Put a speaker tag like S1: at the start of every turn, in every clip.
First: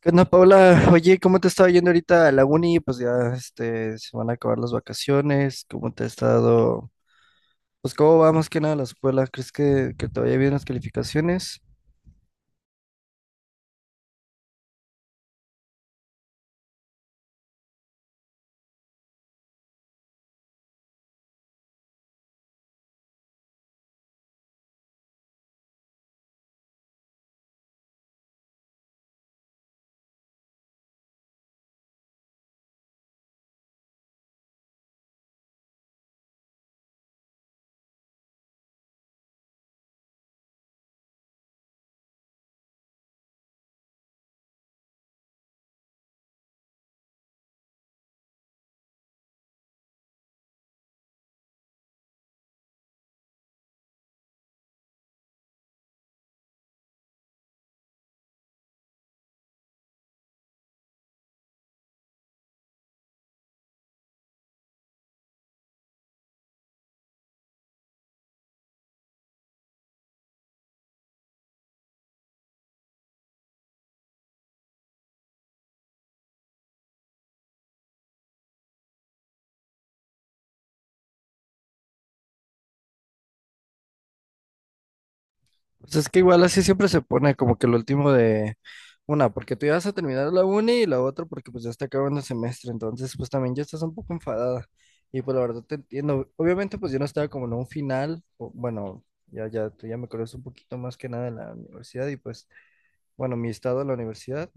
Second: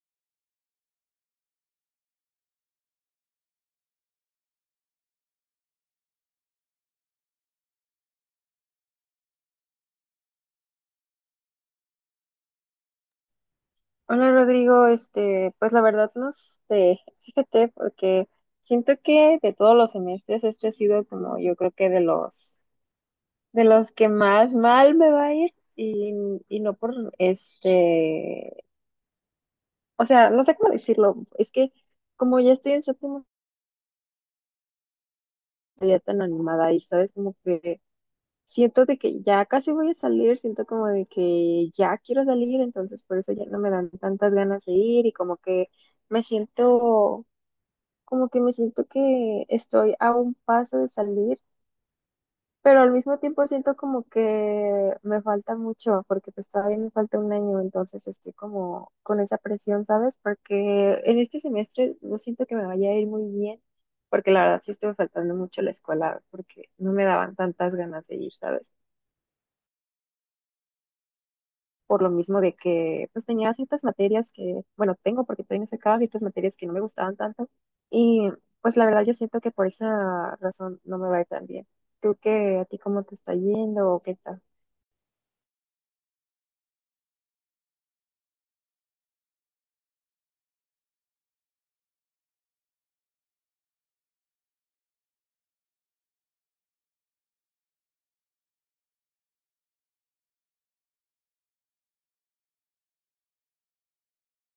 S1: ¿Qué onda, Paula? Oye, ¿cómo te estaba yendo ahorita a la uni? Pues ya se van a acabar las vacaciones. ¿Cómo te ha estado? Pues, ¿cómo va más que nada la escuela? ¿Crees que te vaya bien las calificaciones?
S2: Hola Rodrigo, pues la verdad no sé, fíjate, porque siento que de todos los semestres este ha sido como yo creo que de los que más mal me va a ir y no por este, o sea, no sé cómo decirlo, es que como ya estoy en séptimo ya tan animada y sabes como que siento de que ya casi voy a salir, siento como de que ya quiero salir, entonces por eso ya no me dan tantas ganas de ir y como que me siento como que me siento que estoy a un paso de salir, pero al mismo tiempo siento como que me falta mucho, porque pues todavía me falta un año, entonces estoy como con esa presión, ¿sabes? Porque en este semestre no siento que me vaya a ir muy bien, porque la verdad sí estuve faltando mucho a la escuela, porque no me daban tantas ganas de ir, ¿sabes? Por lo mismo de que pues tenía ciertas materias que, bueno, tengo porque todavía no he sacado ciertas materias que no me gustaban tanto y pues la verdad yo siento que por esa razón no me va a ir tan bien. ¿Tú qué, a ti cómo te está yendo o qué tal?
S1: Pues es que igual así siempre se pone como que lo último de una, porque tú ya vas a terminar la uni y la otra porque pues ya está acabando el semestre. Entonces, pues también ya estás un poco enfadada. Y pues la verdad te entiendo. Obviamente, pues yo no estaba como en un final. Bueno, ya, ya, tú ya me conoces un poquito más que nada en la universidad y pues, bueno, mi estado de la universidad.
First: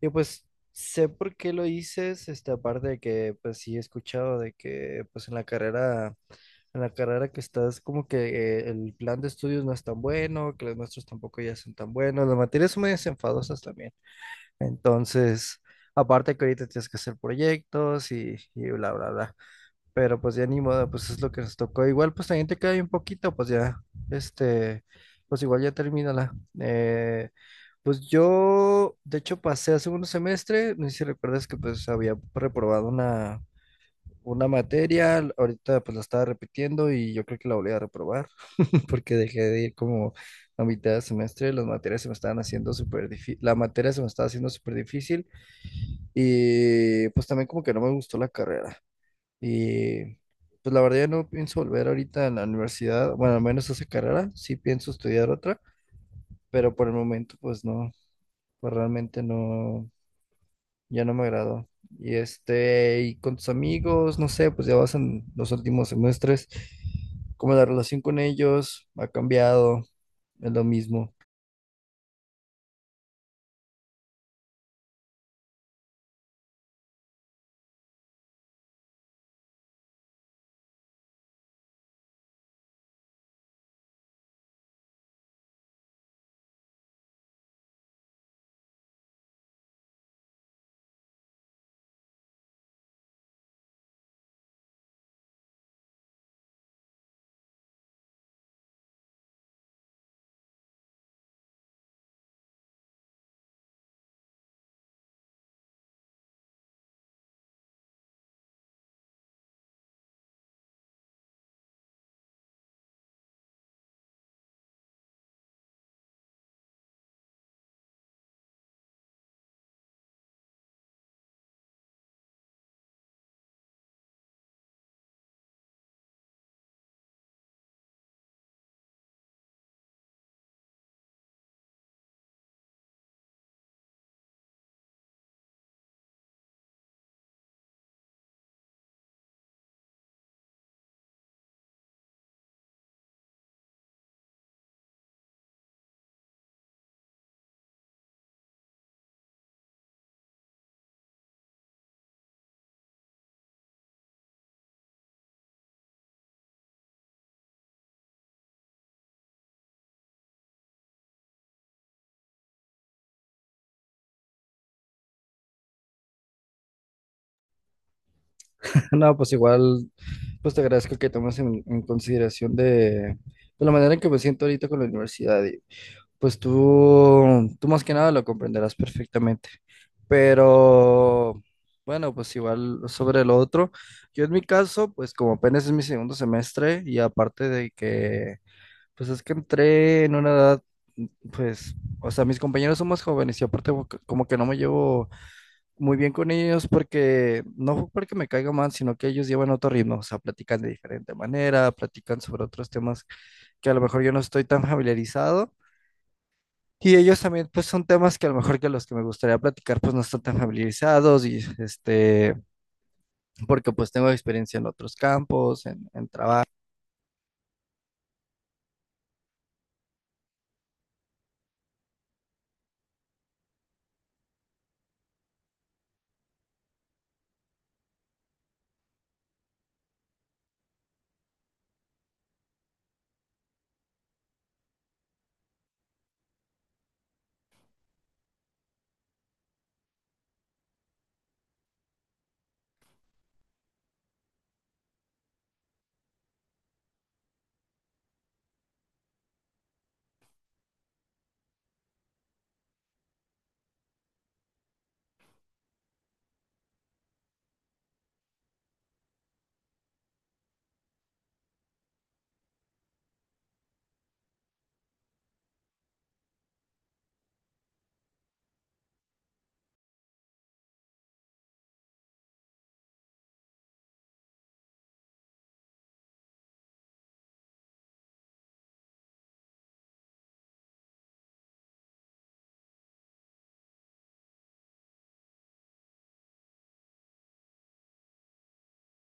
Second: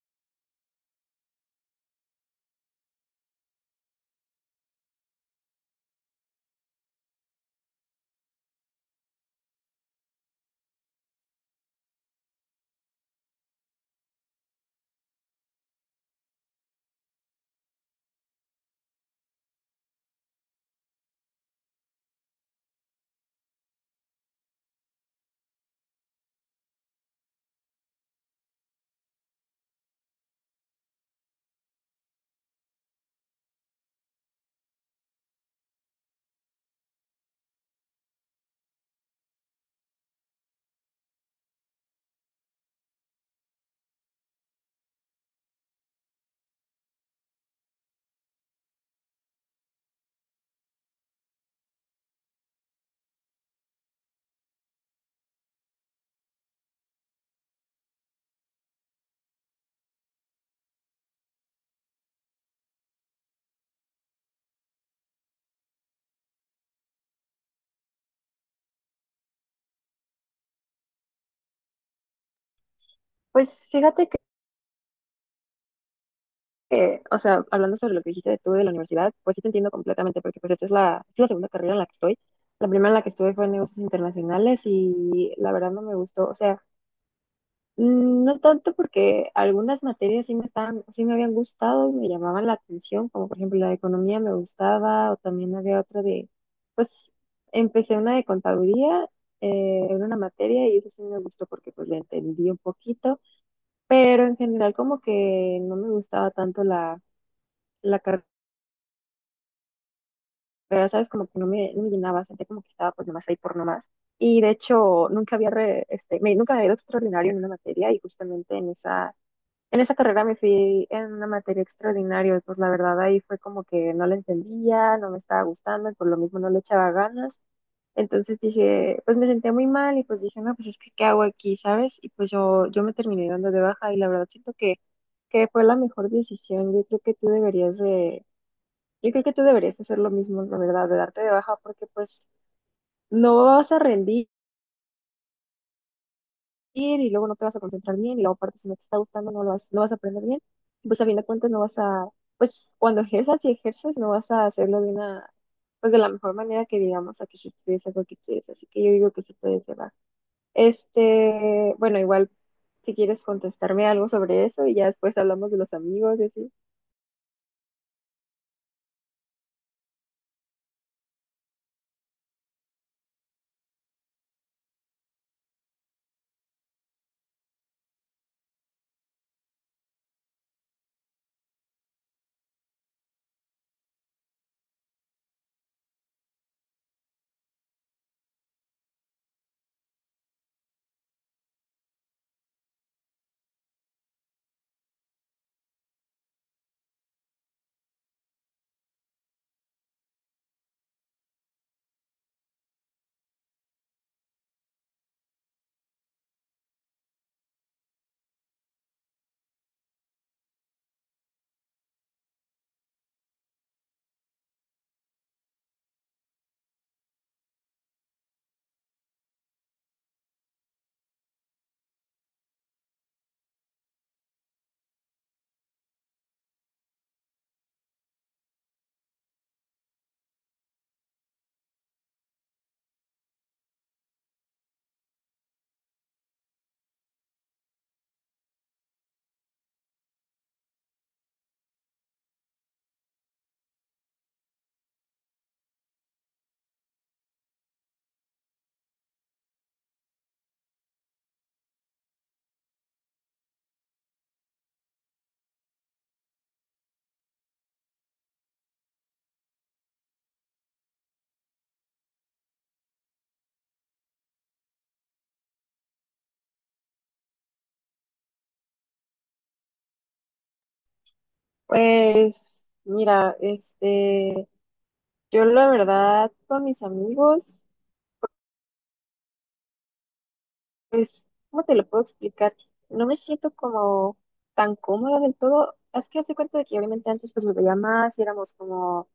S1: Y pues sé por qué lo hices, aparte de que pues sí he escuchado de que pues en la carrera que estás como que el plan de estudios no es tan bueno, que los nuestros tampoco ya son tan buenos, las materias son medio enfadosas también. Entonces, aparte que ahorita tienes que hacer proyectos y bla, bla, bla. Pero pues ya ni modo, pues es lo que nos tocó. Igual pues también te queda bien poquito, pues ya, este, pues igual ya termínala. Eh, pues yo, de hecho, pasé a segundo semestre, no sé si recuerdas que pues había reprobado una materia, ahorita pues la estaba repitiendo y yo creo que la volví a reprobar porque dejé de ir como a mitad de semestre, las materias se me estaban haciendo súper difícil, la materia se me estaba haciendo súper difícil y pues también como que no me gustó la carrera. Y pues la verdad ya no pienso volver ahorita a la universidad, bueno, al menos a esa carrera, sí pienso estudiar otra, pero por el momento pues no, pues realmente no, ya no me agradó. Y este, y con tus amigos, no sé, pues ya vas en los últimos semestres, como la relación con ellos ha cambiado, es lo mismo.
S2: Pues fíjate que, o sea, hablando sobre lo que dijiste de tú de la universidad, pues sí te entiendo completamente porque pues esta es es la segunda carrera en la que estoy. La primera en la que estuve fue en negocios internacionales y la verdad no me gustó, o sea, mm, no tanto porque algunas materias sí me habían gustado y me llamaban la atención, como por ejemplo la de economía me gustaba, o también había otra de, pues empecé una de contaduría, era una materia y eso sí me gustó porque pues la entendí un poquito, pero en general como que no me gustaba tanto la carrera, ¿sabes? Como que no me llenaba, sentía como que estaba pues nomás ahí por nomás. Y de hecho nunca había, re- este, me, nunca me había ido extraordinario en una materia y justamente en esa carrera me fui en una materia extraordinaria, y pues la verdad ahí fue como que no la entendía, no me estaba gustando y por lo mismo no le echaba ganas. Entonces dije, pues me senté muy mal y pues dije, no, pues es que ¿qué hago aquí, sabes? Y pues yo me terminé dando de baja y la verdad siento que fue la mejor decisión. Yo creo que tú deberías hacer lo mismo, la verdad, de darte de baja porque pues no vas a rendir bien y luego no te vas a concentrar bien y luego aparte si no te está gustando no vas a aprender bien. Y pues a fin de cuentas no vas a, pues cuando ejerzas y ejerces no vas a hacerlo de una, pues de la mejor manera que digamos a que si estudies algo que quieres. Así que yo digo que sí puedes llevar. Bueno, igual si quieres contestarme algo sobre eso y ya después hablamos de los amigos y así.
S1: No, pues igual, pues te agradezco que tomes en consideración de la manera en que me siento ahorita con la universidad. Pues tú más que nada lo comprenderás perfectamente. Pero bueno, pues igual sobre lo otro, yo en mi caso, pues como apenas es mi segundo semestre y aparte de que, pues es que entré en una edad, pues, o sea, mis compañeros son más jóvenes y aparte como que no me llevo muy bien con ellos porque no fue porque me caiga mal, sino que ellos llevan otro ritmo, o sea, platican de diferente manera, platican sobre otros temas que a lo mejor yo no estoy tan familiarizado. Y ellos también, pues son temas que a lo mejor que los que me gustaría platicar, pues no están tan familiarizados y porque pues tengo experiencia en otros campos, en trabajo.
S2: Pues mira, yo la verdad con mis amigos, pues, ¿cómo te lo puedo explicar? No me siento como tan cómoda del todo. Es que hace cuenta de que obviamente antes pues me veía más y éramos como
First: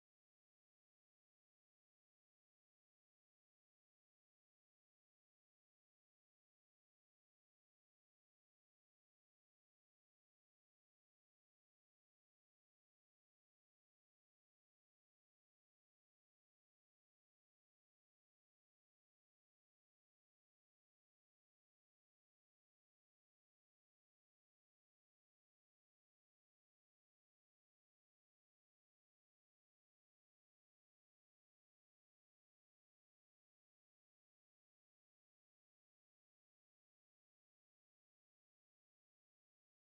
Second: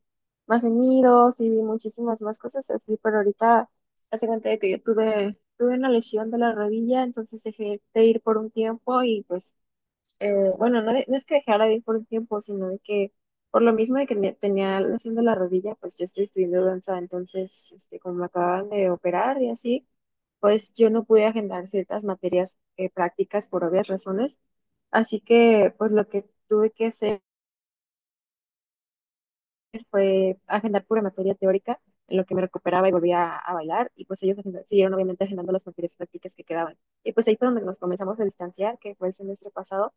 S2: más unidos y muchísimas más cosas así, pero ahorita hace cuenta de que yo tuve una lesión de la rodilla, entonces dejé de ir por un tiempo y pues bueno, no, no es que dejara de ir por un tiempo, sino de que por lo mismo de que tenía la lesión de la rodilla, pues yo estoy estudiando danza, entonces, como me acababan de operar y así, pues yo no pude agendar ciertas materias prácticas por obvias razones, así que pues lo que tuve que hacer fue agendar pura materia teórica, en lo que me recuperaba y volvía a bailar, y pues ellos siguieron obviamente agendando las materias prácticas que quedaban. Y pues ahí fue donde nos comenzamos a distanciar, que fue el semestre pasado.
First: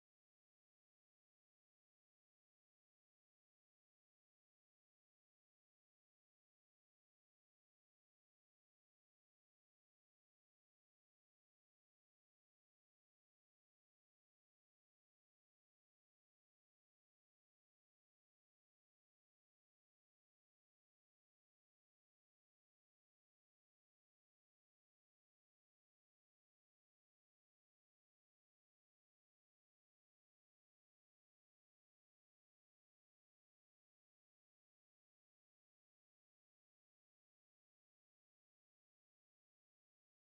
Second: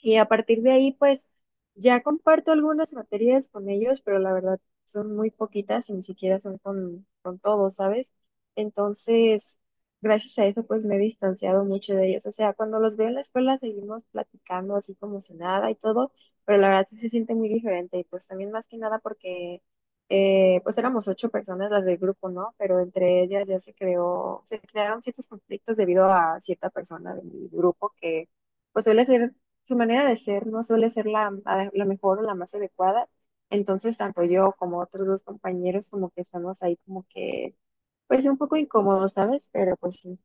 S2: Y a partir de ahí, pues ya comparto algunas materias con ellos, pero la verdad son muy poquitas y ni siquiera son con todos, ¿sabes? Entonces, gracias a eso, pues me he distanciado mucho de ellos. O sea, cuando los veo en la escuela seguimos platicando así como si nada y todo, pero la verdad sí se siente muy diferente. Y pues también más que nada porque, pues éramos 8 personas las del grupo, ¿no? Pero entre ellas ya se crearon ciertos conflictos debido a cierta persona de mi grupo que pues suele ser su manera de ser, no suele ser la mejor o la más adecuada. Entonces, tanto yo como otros dos compañeros como que estamos ahí como que, pues un poco incómodos, ¿sabes? Pero pues sí.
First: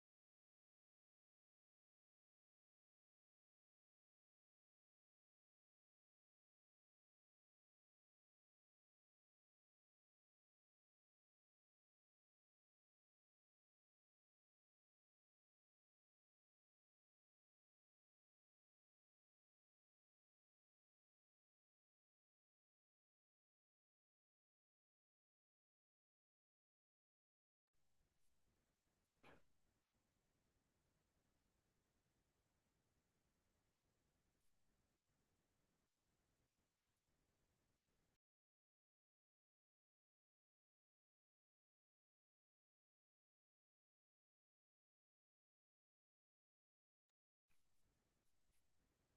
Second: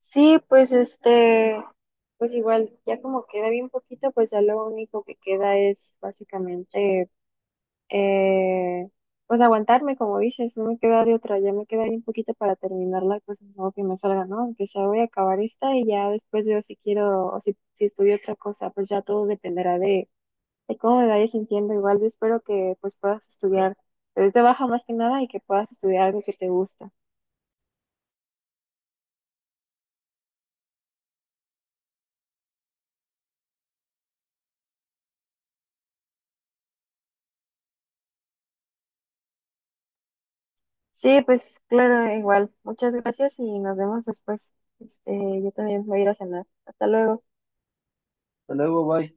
S2: Sí, pues pues igual, ya como queda bien poquito, pues ya lo único que queda es básicamente Eh, pues aguantarme, como dices, no me queda de otra, ya me queda ahí un poquito para terminarla, pues no que me salga, ¿no? Aunque sea voy a acabar esta y ya después veo si quiero o si, si estudio otra cosa, pues ya todo dependerá de cómo me vaya sintiendo. Igual yo espero que pues puedas estudiar desde baja más que nada y que puedas estudiar algo que te gusta. Sí, pues claro, igual. Muchas gracias y nos vemos después. Este, yo también voy a ir a cenar. Hasta luego. Hasta luego, bye.